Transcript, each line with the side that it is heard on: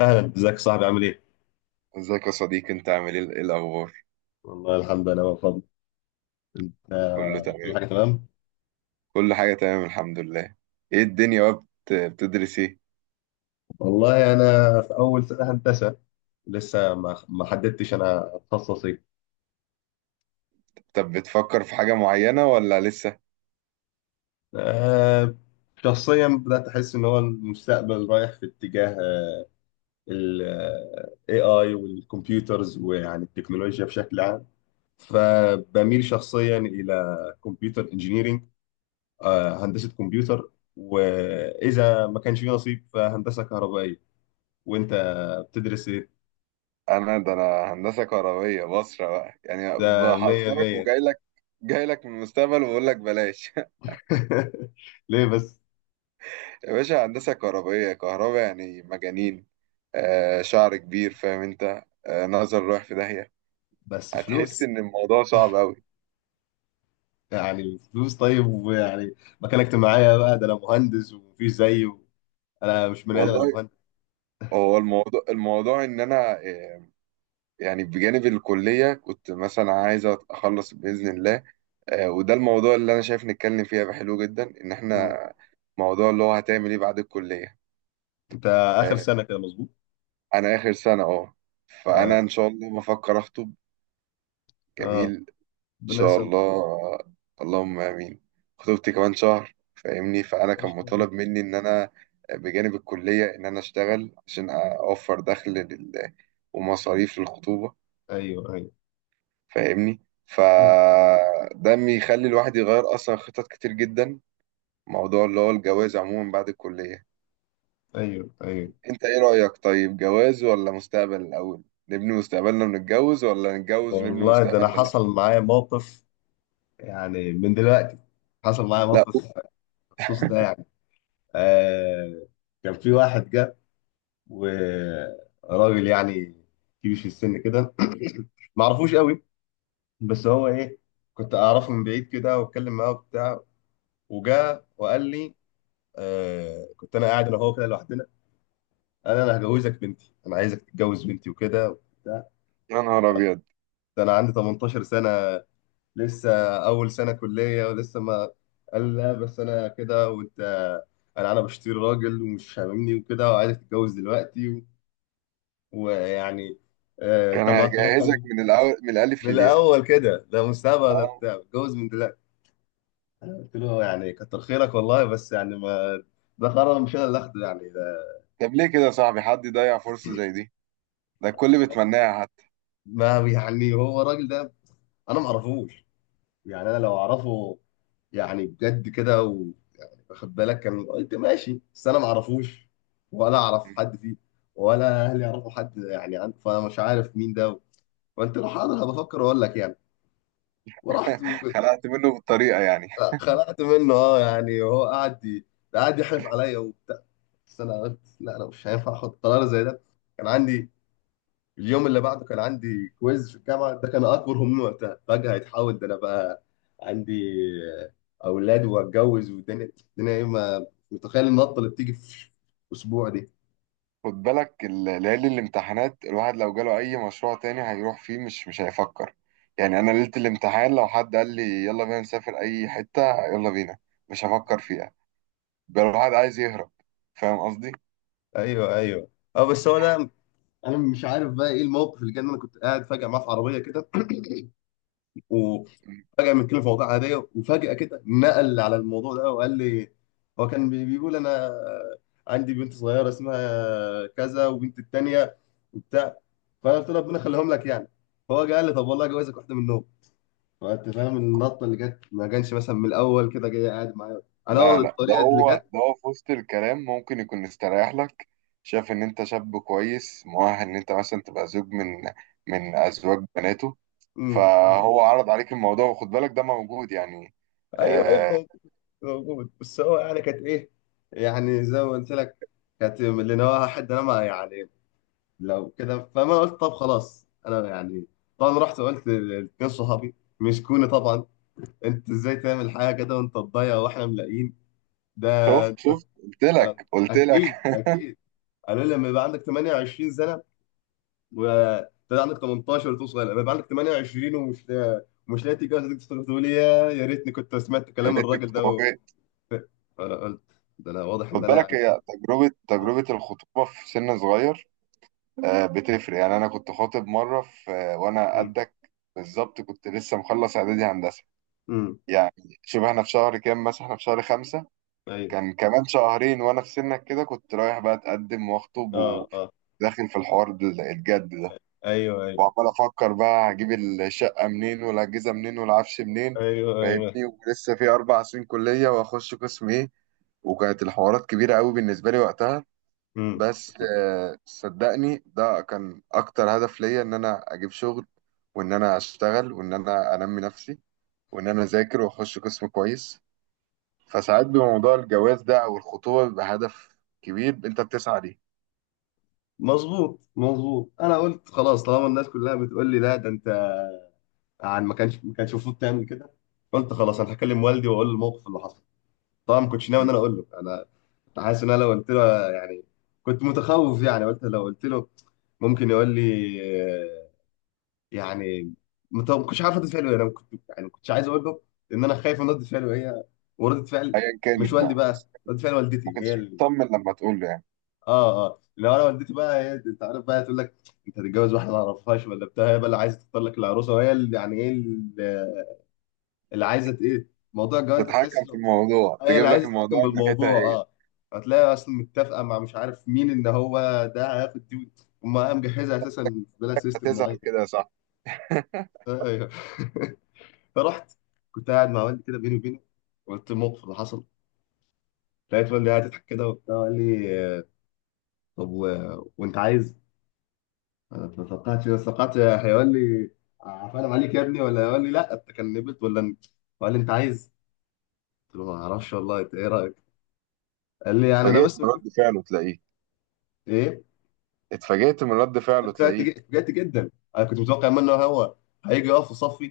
left: اهلا، ازيك يا صاحبي؟ عامل ايه؟
right: ازيك يا صديقي؟ انت عامل ايه؟ ايه الاخبار؟
left: والله الحمد لله بفضل. انت
right: كله
left: كل
right: تمام.
left: حاجه تمام؟
right: كل حاجه تمام، الحمد لله. ايه الدنيا بقى، بتدرس ايه؟
left: والله انا في اول سنه هندسه. لسه ما حددتش انا اتخصص ايه.
right: طب، بتفكر في حاجه معينه ولا لسه؟
left: آه، شخصيا بدات احس ان هو المستقبل رايح في اتجاه، ال AI والكمبيوترز، ويعني التكنولوجيا بشكل عام. فبميل شخصيا الى كمبيوتر انجينيرنج، هندسه كمبيوتر، واذا ما كانش في نصيب فهندسه كهربائيه. وانت بتدرس ايه؟
right: انا، ده انا هندسه كهربيه، بصره بقى يعني،
left: ده مية
right: بحذرك
left: مية.
right: وجاي لك. جاي لك من المستقبل وبقول لك بلاش.
left: ليه بس؟
right: يا باشا، هندسه كهربيه، كهرباء يعني مجانين. شعر كبير، فاهم انت، نظر رايح في داهيه.
left: بس
right: هتحس
left: فلوس.
right: ان الموضوع صعب قوي.
left: يعني الفلوس طيب، ويعني مكانك معايا بقى. ده انا مهندس ومفيش زيي و... انا مش بني ادم، انا
right: والله،
left: مهندس.
right: هو الموضوع، ان انا، يعني بجانب الكلية كنت مثلا عايز أخلص بإذن الله. وده الموضوع اللي أنا شايف نتكلم فيه هيبقى حلو جدا، إن إحنا
left: مم.
right: موضوع اللي هو هتعمل إيه بعد الكلية.
left: انت اخر
right: آه،
left: سنة كده، مظبوط؟
right: أنا آخر سنة. فأنا
left: اه،
right: إن شاء الله بفكر أخطب. جميل.
left: اه.
right: إن
left: ربنا
right: شاء
left: يسلمك.
right: الله. اللهم آمين. خطوبتي كمان شهر، فاهمني؟ فأنا
left: ما
right: كان
left: شاء الله.
right: مطالب مني إن أنا، بجانب الكلية إن أنا أشتغل عشان أوفر دخل ومصاريف للخطوبة.
left: ايوه، ايوه.
right: فاهمني؟
left: مم.
right: فده بيخلي الواحد يغير اصلا خطط كتير جدا. موضوع اللي هو الجواز عموما بعد الكلية.
left: ايوه، ايوه.
right: انت ايه رأيك؟ طيب، جواز ولا مستقبل الاول؟ نبني مستقبلنا ونتجوز، ولا نتجوز ونبني
left: والله ده انا
right: مستقبلنا سوا؟
left: حصل معايا موقف، يعني من دلوقتي حصل معايا
right: لا، أوف.
left: موقف بخصوص ده يعني. آه كان في واحد جه، وراجل يعني كبير في السن كده ما اعرفوش قوي. بس هو ايه، كنت اعرفه من بعيد كده، واتكلم معاه وبتاع. وجا وقال لي، كنت انا قاعد انا وهو كده لوحدنا. قال انا هجوزك بنتي، انا عايزك تتجوز بنتي وكده وبتاع.
right: يا نهار ابيض.
left: ده انا عندي 18 سنه لسه، اول سنه كليه، ولسه ما. قال لا بس انا كده، وانت انا بشتري راجل ومش هاممني وكده، وعايزك تتجوز دلوقتي و... ويعني،
right: كان
left: انت معاك
right: هجهزك
left: رقم؟
right: من الاول، من الالف
left: من
right: للياء
left: الاول كده، ده مستعبد ده
right: اه
left: بتاع، اتجوز من دلوقتي. انا قلت له يعني كتر خيرك والله، بس يعني ما. ده قرار مش انا اللي اخده يعني ده.
right: طب ليه كده يا صاحبي؟ حد يضيع فرصة زي دي؟ ده الكل بيتمناها حتى.
left: ما يعني هو الراجل ده، انا ما اعرفوش. يعني انا لو اعرفه، يعني بجد كده، واخد بالك، كان قلت ماشي. بس انا ما اعرفوش، ولا اعرف حد فيه، ولا اهلي يعرفوا حد يعني عنه، فانا مش عارف مين ده. وانت لو حاضر هبفكر واقول لك يعني. ورحت
right: خلقت منه بالطريقة يعني؟
left: خلعت منه. اه، يعني هو قعد ده قعد يحلف عليا وبتاع. بس انا قلت لا، انا مش هينفع احط قرار زي ده. كان عندي اليوم اللي بعده كان عندي كويز في الجامعه، ده كان اكبر همومي وقتها. فجاه هيتحول ده انا بقى عندي اولاد واتجوز، والدنيا الدنيا ايه، ما متخيل النطه اللي بتيجي في اسبوع دي.
right: خد بالك ليالي الامتحانات، الواحد لو جاله اي مشروع تاني هيروح فيه، مش هيفكر. يعني انا ليلة الامتحان لو حد قال لي يلا بينا نسافر اي حتة، يلا بينا، مش هفكر فيها. بقى الواحد عايز يهرب. فاهم قصدي؟
left: ايوه، ايوه. اه، بس هو ده. انا مش عارف بقى ايه الموقف اللي جه، ان انا كنت قاعد فجاه معاه في عربيه كده. وفجأة بنتكلم في مواضيع عادية، وفجأة كده نقل على الموضوع ده وقال لي. هو كان بيقول أنا عندي بنت صغيرة اسمها كذا، وبنت التانية وبتاع. فأنا قلت له ربنا يخليهم لك يعني. فهو جه قال لي طب والله جوازك واحدة منهم. فأنت فاهم النطة اللي جت، ما كانش مثلا من الأول كده جاي قاعد معايا، أنا أقعد
right: لا، لا، ده
left: الطريقة اللي
right: هو،
left: جت.
right: في وسط الكلام ممكن يكون مستريح لك. شايف ان انت شاب كويس مؤهل ان انت مثلا تبقى زوج من ازواج بناته.
left: مم. مم.
right: فهو عرض عليك الموضوع، وخد بالك ده موجود يعني.
left: أيوه، أيوه،
right: آه،
left: موجود. موجود، بس هو يعني كانت إيه. يعني زي ما قلت لك، كانت من اللي نواها حد، أنا ما يعني، لو كده. فما قلت طب خلاص انا يعني. طبعا رحت وقلت لاتنين صحابي، مسكوني طبعا: انت ازاي تعمل حاجه كده وانت تضيع، واحنا ملاقيين ده.
right: شفت شفت، قلت
left: أ-
right: لك قلت لك.
left: اكيد، اكيد. قالوا لي لما يبقى عندك 28 سنه، وتبقى عندك 18 وتكون صغير، لما يبقى عندك 28 ومش لا... ومش لاقي تتجوز، تقدر تقول يا يا ريتني كنت سمعت
right: يا
left: كلام
right: ريتني
left: الراجل
right: كنت
left: ده و...
right: موجود.
left: فانا قلت، ده انا واضح
right: خد
left: ان انا
right: بالك،
left: يعني ايه.
right: هي تجربة
left: اه.
right: تجربة الخطوبة في سن صغير. بتفرق يعني. أنا كنت خاطب مرة في، وأنا
left: امم.
right: قدك بالظبط. كنت لسه مخلص إعدادي هندسة
left: امم.
right: يعني. شبه إحنا في شهر كام مثلا؟ إحنا في شهر خمسة.
left: ايوه.
right: كان كمان شهرين وأنا في سنك كده، كنت رايح بقى أتقدم وأخطب
left: اه، اه.
right: وداخل في الحوار الجد ده.
left: ايوه، ايوه.
right: وعمال أفكر بقى، هجيب الشقة منين والأجهزة منين والعفش منين؟
left: ايوه، ايوه.
right: فاهمني؟ ولسه في 4 سنين كلية وأخش قسم إيه. وكانت الحوارات كبيرة قوي بالنسبة لي وقتها.
left: امم.
right: بس صدقني ده كان أكتر هدف ليا، إن أنا أجيب شغل، وإن أنا أشتغل، وإن أنا أنمي نفسي، وإن أنا أذاكر وأخش قسم كويس. فساعات، بموضوع الجواز ده أو الخطوبة، بيبقى هدف كبير أنت بتسعى ليه.
left: مظبوط، مظبوط. انا قلت خلاص، طالما الناس كلها بتقول لي لا ده انت، عن ما كانش المفروض تعمل كده. قلت خلاص انا هكلم والدي واقول له الموقف اللي حصل. طبعا ما كنتش ناوي ان انا اقول له انا. كنت حاسس ان انا لو قلت له يعني، كنت متخوف. يعني قلت لو قلت له ممكن يقول لي آه، يعني ما كنتش عارف رد فعله إيه. انا كنت يعني ما كنتش عايز اقول له، ان انا خايف من رد فعله هي، ورده فعل،
right: أيا
left: مش
right: كانت
left: والدي
right: بقى،
left: بقى،
right: بس.
left: رد فعل
right: ما
left: والدتي
right: كنتش
left: هي.
right: مطمن لما تقول له يعني.
left: اه، اه. لو انا والدتي بقى، هي انت عارف بقى تقول لك: انت هتتجوز واحده ما اعرفهاش ولا بتاع. هي بقى اللي عايزه تختار لك العروسه، وهي اللي يعني ايه، اللي اللي عايزه ايه. موضوع الجواز ده تحس
right: تتحكم في
left: ان
right: الموضوع،
left: هي
right: تجيب
left: اللي
right: لك
left: عايزه تتحكم
right: الموضوع من
left: بالموضوع،
right: ناحيتها هي.
left: اه. هتلاقي اصلا متفقه مع مش عارف مين، ان هو ده هياخد دي. هم مجهزه اساسا بلا سيستم معين.
right: هتزعل كده يا صاحبي.
left: ايوه. فرحت، كنت قاعد مع والدي كده بيني وبينه، قلت الموقف اللي حصل. لقيت والدي قاعد يضحك كده وبتاع، قال لي طب و... وانت عايز. انا اتلصقعت، انا اتلصقعت. هيقول لي عفانا عليك يا ابني، ولا هيقول لي لا انت كان نبت، ولا انت. قال لي انت عايز. قلت له ما اعرفش والله، انت ايه رايك؟ قال لي يعني انا
right: اتفاجئت
left: بس
right: من
left: بشوف
right: رد فعله تلاقيه
left: ايه.
right: اتفاجئت من رد فعله تلاقيه.
left: اتفاجئت جدا. انا كنت متوقع منه هو هيجي يقف في صفي.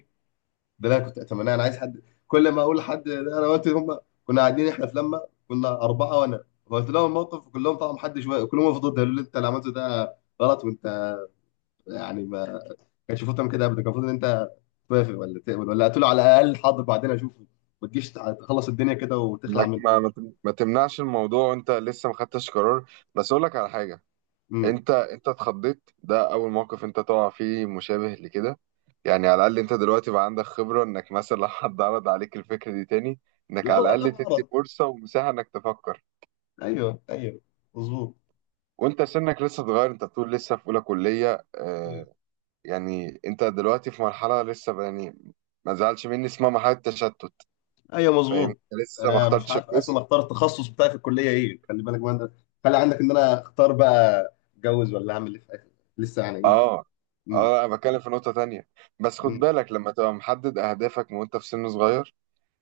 left: ده اللي انا كنت اتمناه. انا عايز حد كل ما اقول لحد ده انا قلت هم. كنا قاعدين احنا في لما كنا اربعه، وانا قلت لهم الموقف كلهم، طبعا محدش كلهم وقفوا ضدي. قالوا لي انت اللي عملته ده غلط، وانت يعني ما كانش المفروض تعمل كده ابدا. كان المفروض ان انت توافق، ولا تقبل، ولا هتقول على الاقل حاضر بعدين اشوفه، ما تجيش تخلص الدنيا كده وتخلع
right: انك
left: منه.
right: ما تمنعش الموضوع وانت لسه ما خدتش قرار. بس اقول لك على حاجه.
left: امم.
right: انت اتخضيت، ده اول موقف انت تقع فيه مشابه لكده. يعني على الاقل انت دلوقتي بقى عندك خبره، انك مثلا لو حد عرض عليك الفكره دي تاني، انك
left: لا،
right: على
left: لا،
right: الاقل تدي
left: غلط.
right: فرصه ومساحه انك تفكر.
left: ايوه، ايوه، مظبوط.
right: وانت سنك لسه صغير، انت بتقول لسه في اولى كليه
left: مم.
right: آه يعني انت دلوقتي في مرحله لسه يعني، ما زعلش مني، اسمها مرحله تشتت.
left: ايوه،
right: فاهم؟
left: مظبوط.
right: لسه ما
left: انا مش
right: اخترتش
left: عارف اصلا
right: القسم.
left: اختار التخصص بتاعي في الكليه ايه، خلي بالك بقى انت. خلي عندك ان انا اختار بقى اتجوز، ولا اعمل ايه في الاخر، لسه يعني ايه.
right: اه،
left: امم.
right: اه، انا بتكلم في نقطة تانية. بس خد
left: امم.
right: بالك، لما تبقى محدد اهدافك من وانت في سن صغير،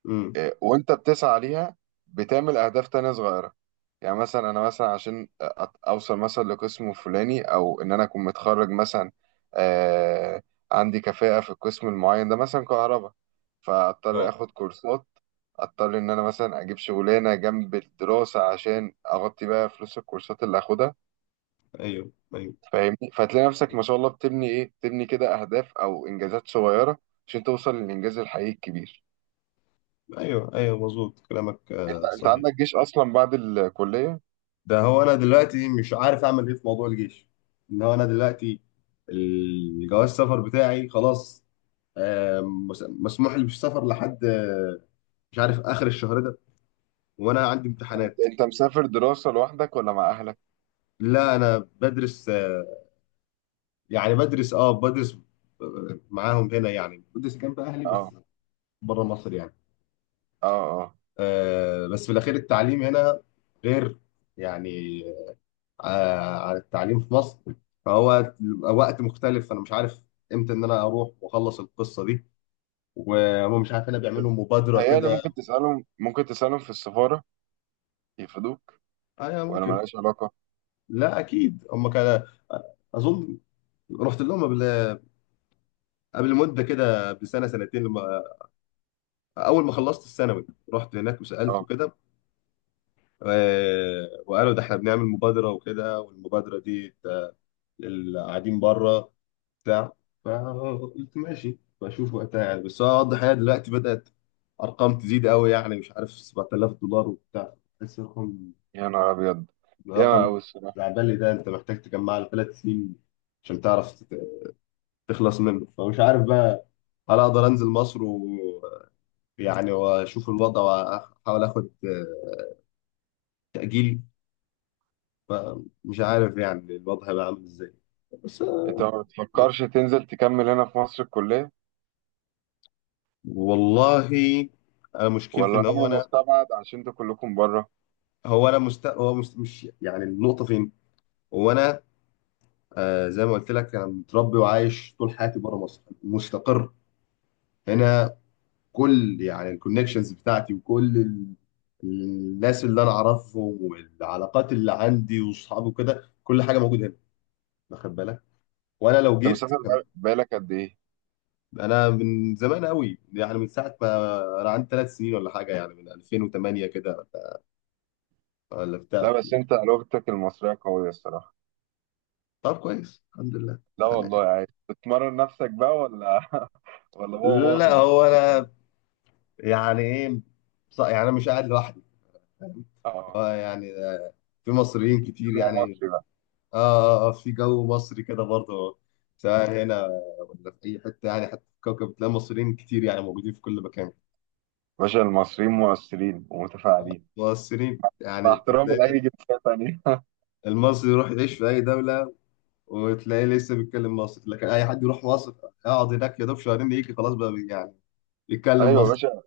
left: امم.
right: وانت بتسعى ليها، بتعمل اهداف تانية صغيرة. يعني مثلا انا مثلا عشان اوصل مثلا لقسم فلاني، او ان انا اكون متخرج مثلا، آه عندي كفاءة في القسم المعين ده، مثلا كهرباء. فاضطر
left: اه.
right: اخد كورسات. اضطر ان انا مثلا اجيب شغلانة جنب الدراسة عشان اغطي بقى فلوس الكورسات اللي هاخدها.
left: ايوه، ايوه.
right: فاهمني؟ فتلاقي نفسك ما شاء الله بتبني ايه، بتبني كده اهداف او انجازات صغيره، عشان توصل للانجاز الحقيقي الكبير.
left: ايوه، ايوه، مظبوط كلامك،
right: انت
left: صحيح.
right: عندك جيش اصلا بعد الكليه.
left: ده هو انا دلوقتي مش عارف اعمل ايه في موضوع الجيش. ان هو انا دلوقتي الجواز السفر بتاعي خلاص، مسموح لي بالسفر لحد مش عارف اخر الشهر ده، وانا عندي
right: انت
left: امتحانات.
right: أنت مسافر دراسه لوحدك ولا مع اهلك؟
left: لا انا بدرس، يعني بدرس، اه بدرس، معاهم هنا، يعني بدرس جنب اهلي
right: اه.
left: بس، بره مصر يعني.
right: اه. اه.
left: بس في الاخير التعليم هنا غير يعني، على التعليم في مصر. فهو وقت مختلف، فانا مش عارف امتى ان انا اروح واخلص القصه دي. وهم مش عارف انا بيعملوا مبادره
right: متهيألي
left: كده.
right: ممكن تسالهم، ممكن تسالهم في السفاره، يفيدوك.
left: ايوه،
right: ولا
left: ممكن.
right: ملهاش علاقه؟
left: لا اكيد هم كان، اظن، رحت لهم قبل مده كده بسنه سنتين، لما اول ما خلصت الثانوي رحت هناك وسالت
right: اه.
left: وكده. وقالوا ده احنا بنعمل مبادره وكده، والمبادره دي اللي قاعدين بره بتاع فقلت ماشي بشوف وقتها يعني. بس هو واضح هي دلوقتي بدأت أرقام تزيد قوي، يعني مش عارف 7000 دولار وبتاع. بس رقم.
right: يا نهار ابيض. ياما
left: رقم
right: أوي الصراحه.
left: العبالي ده، أنت محتاج تجمع له 3 سنين عشان تعرف تخلص منه. فمش عارف بقى، هل أقدر أنزل مصر ويعني، وأشوف الوضع وأحاول آخد تأجيل. فمش عارف يعني الوضع هيبقى عامل إزاي، بس
right: انت ما بتفكرش تنزل تكمل هنا في مصر الكليه؟
left: والله أنا مشكلتي
right: ولا
left: إن هو
right: امر
left: أنا،
right: مستبعد عشان انتوا كلكم بره؟
left: هو انا مست... هو مست... مش يعني النقطه فين. هو انا آه، زي ما قلت لك، انا متربي وعايش طول حياتي بره مصر، مستقر هنا. كل يعني الكونكشنز بتاعتي وكل ال... الناس اللي انا اعرفهم والعلاقات اللي عندي واصحابي وكده، كل حاجه موجوده هنا واخد بالك. وانا لو
right: انت
left: جيت
right: مسافر
left: كان...
right: بقالك قد ايه؟
left: انا من زمان قوي، يعني من ساعه ما انا عندي 3 سنين ولا حاجه، يعني من 2008 كده ولا
right: لا،
left: بتاع.
right: بس انت لغتك المصرية قوية الصراحة.
left: طب كويس الحمد لله.
right: لا والله،
left: يعني،
right: عايز بتمرن نفسك بقى ولا ولا هو ماما في
left: لا
right: البيت؟
left: هو انا يعني ايه، يعني انا مش قاعد لوحدي، فاهم.
right: اه.
left: اه، يعني في مصريين كتير
right: كلمة
left: يعني.
right: مصري بقى.
left: اه، اه. في جو مصري كده برضه، سواء هنا ولا في اي حته، يعني حتى في الكوكب بتلاقي مصريين كتير، يعني موجودين في كل مكان.
right: باشا، المصريين مؤثرين ومتفاعلين.
left: مصريين
right: مع
left: يعني
right: احترامي
left: تلاقي
right: لأي جنسية تانية
left: المصري يروح يعيش في اي دوله وتلاقيه لسه بيتكلم مصري. لكن اي حد يروح مصر يقعد هناك يا دوب شهرين، يجي خلاص بقى يعني يتكلم
right: أيوة يا
left: مصري.
right: باشا.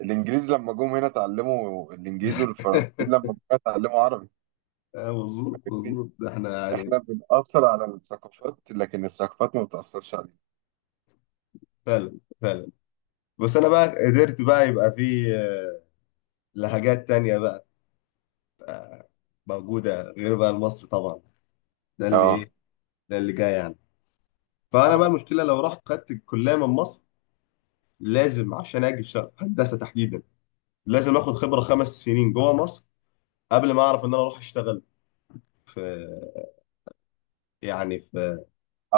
right: الإنجليز لما جم هنا اتعلموا الإنجليز، والفرنسيين لما جم هنا اتعلموا عربي.
left: مظبوط،
right: فاهمني؟
left: مظبوط، ده احنا يعني.
right: إحنا بنأثر على الثقافات، لكن الثقافات ما بتأثرش علينا.
left: فعلا، فعلا. بس انا بقى قدرت بقى يبقى في لهجات تانية بقى موجودة غير بقى المصري طبعا. ده اللي
right: اه،
left: ايه، ده اللي جاي يعني. فانا بقى
right: اه،
left: المشكلة لو رحت خدت الكلية من مصر، لازم عشان اجي في هندسة تحديدا، لازم اخد خبرة 5 سنين جوه مصر قبل ما اعرف ان انا اروح اشتغل في، يعني في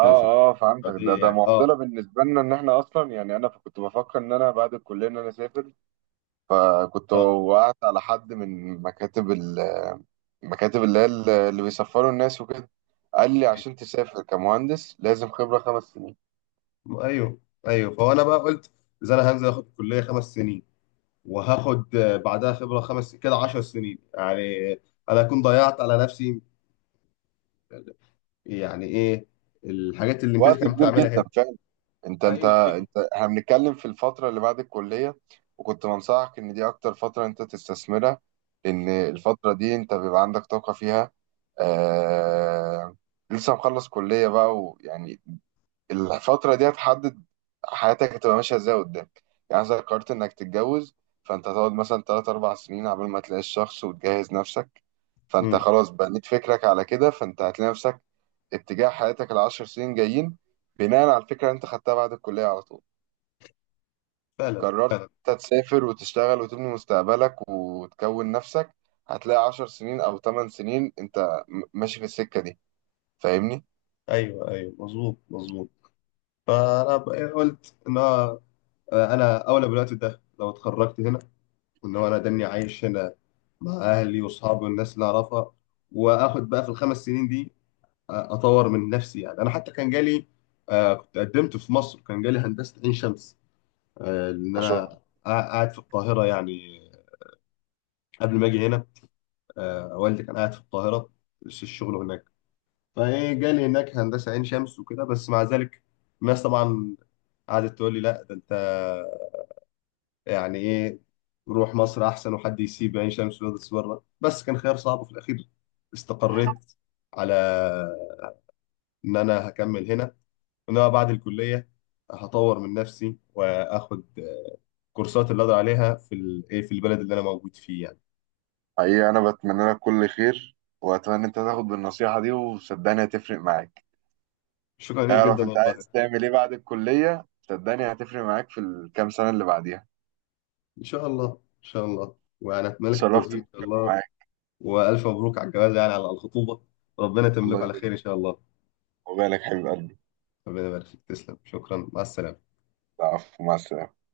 left: في في
right: اه، فهمتك. ده
left: دي
right: ده
left: يعني.
right: معضلة
left: اه،
right: بالنسبة لنا، إن إحنا أصلا يعني، أنا كنت بفكر إن أنا بعد الكلية إن أنا أسافر. فكنت
left: اه.
right: وقعت على حد من مكاتب المكاتب، اللي هي اللي بيسفروا الناس وكده. قال لي عشان تسافر كمهندس، لازم خبرة 5 سنين.
left: ايوه، ايوه. فانا بقى قلت، اذا انا هنزل اخد الكليه 5 سنين، وهاخد بعدها خبره خمس كده 10 سنين يعني، انا اكون ضيعت على نفسي، يعني ايه، الحاجات اللي امبارح
right: وقت
left: كانت
right: كبير
left: بتعملها
right: جدا
left: هنا.
right: فعلا. انت انت
left: ايوه، ايوه.
right: انت احنا بنتكلم في الفترة اللي بعد الكلية، وكنت بنصحك ان دي اكتر فترة انت تستثمرها، لان الفترة دي انت بيبقى عندك طاقة فيها. آه... لسه مخلص كلية بقى ويعني، الفترة دي هتحدد حياتك هتبقى ماشية ازاي قدام. يعني إذا قررت انك تتجوز، فانت هتقعد مثلا تلات أربع سنين عبال ما تلاقي الشخص وتجهز نفسك. فانت
left: امم.
right: خلاص بنيت فكرك على كده، فانت هتلاقي نفسك اتجاه حياتك العشر سنين جايين، بناء على الفكرة اللي انت خدتها بعد الكلية على طول.
left: فعلا.
right: قررت انت تسافر وتشتغل وتبني مستقبلك وتكون نفسك، هتلاقي 10 سنين أو 8 سنين انت ماشي في السكة دي. فاهمني؟
left: ايوه، ايوه، مظبوط، مظبوط. فانا إيه قلت، ان هو انا اولى بالوقت ده لو اتخرجت هنا، وان هو انا دني عايش هنا مع اهلي واصحابي والناس اللي اعرفها. واخد بقى في ال5 سنين دي اطور من نفسي يعني. انا حتى كان جالي، كنت قدمت في مصر، كان جالي هندسة عين شمس، لان
right: مشروع.
left: انا قاعد في القاهرة يعني قبل ما اجي هنا. والدي كان قاعد في القاهرة في الشغل هناك، فإيه جالي هناك هندسة عين شمس وكده. بس مع ذلك الناس طبعا قعدت تقول لي لا ده أنت يعني إيه، روح مصر أحسن، وحد يسيب عين شمس ويدرس بره. بس كان خيار صعب، وفي الأخير استقريت على إن أنا هكمل هنا. إن أنا بعد الكلية هطور من نفسي وآخد كورسات اللي أقدر عليها في إيه في البلد اللي أنا موجود فيه يعني.
right: حقيقة، أنا بتمنى لك كل خير، وأتمنى أنت تاخد بالنصيحة دي، وصدقني هتفرق معاك.
left: شكرا ليك جدا
right: اعرف أنت
left: والله.
right: عايز تعمل إيه بعد الكلية، صدقني هتفرق معاك في الكام سنة اللي بعديها.
left: إن شاء الله، إن شاء الله. وأنا أتمنى لك
right: اتشرفت
left: التوفيق إن شاء
right: بالكلام
left: الله.
right: معاك.
left: وألف مبروك على الجواز، يعني على الخطوبة. ربنا يتمم
right: الله
left: لكم على
right: يبارك،
left: خير إن شاء الله.
right: وبالك حبيب قلبي.
left: ربنا يبارك فيك، تسلم، شكرا، مع السلامة.
right: العفو، مع السلامة.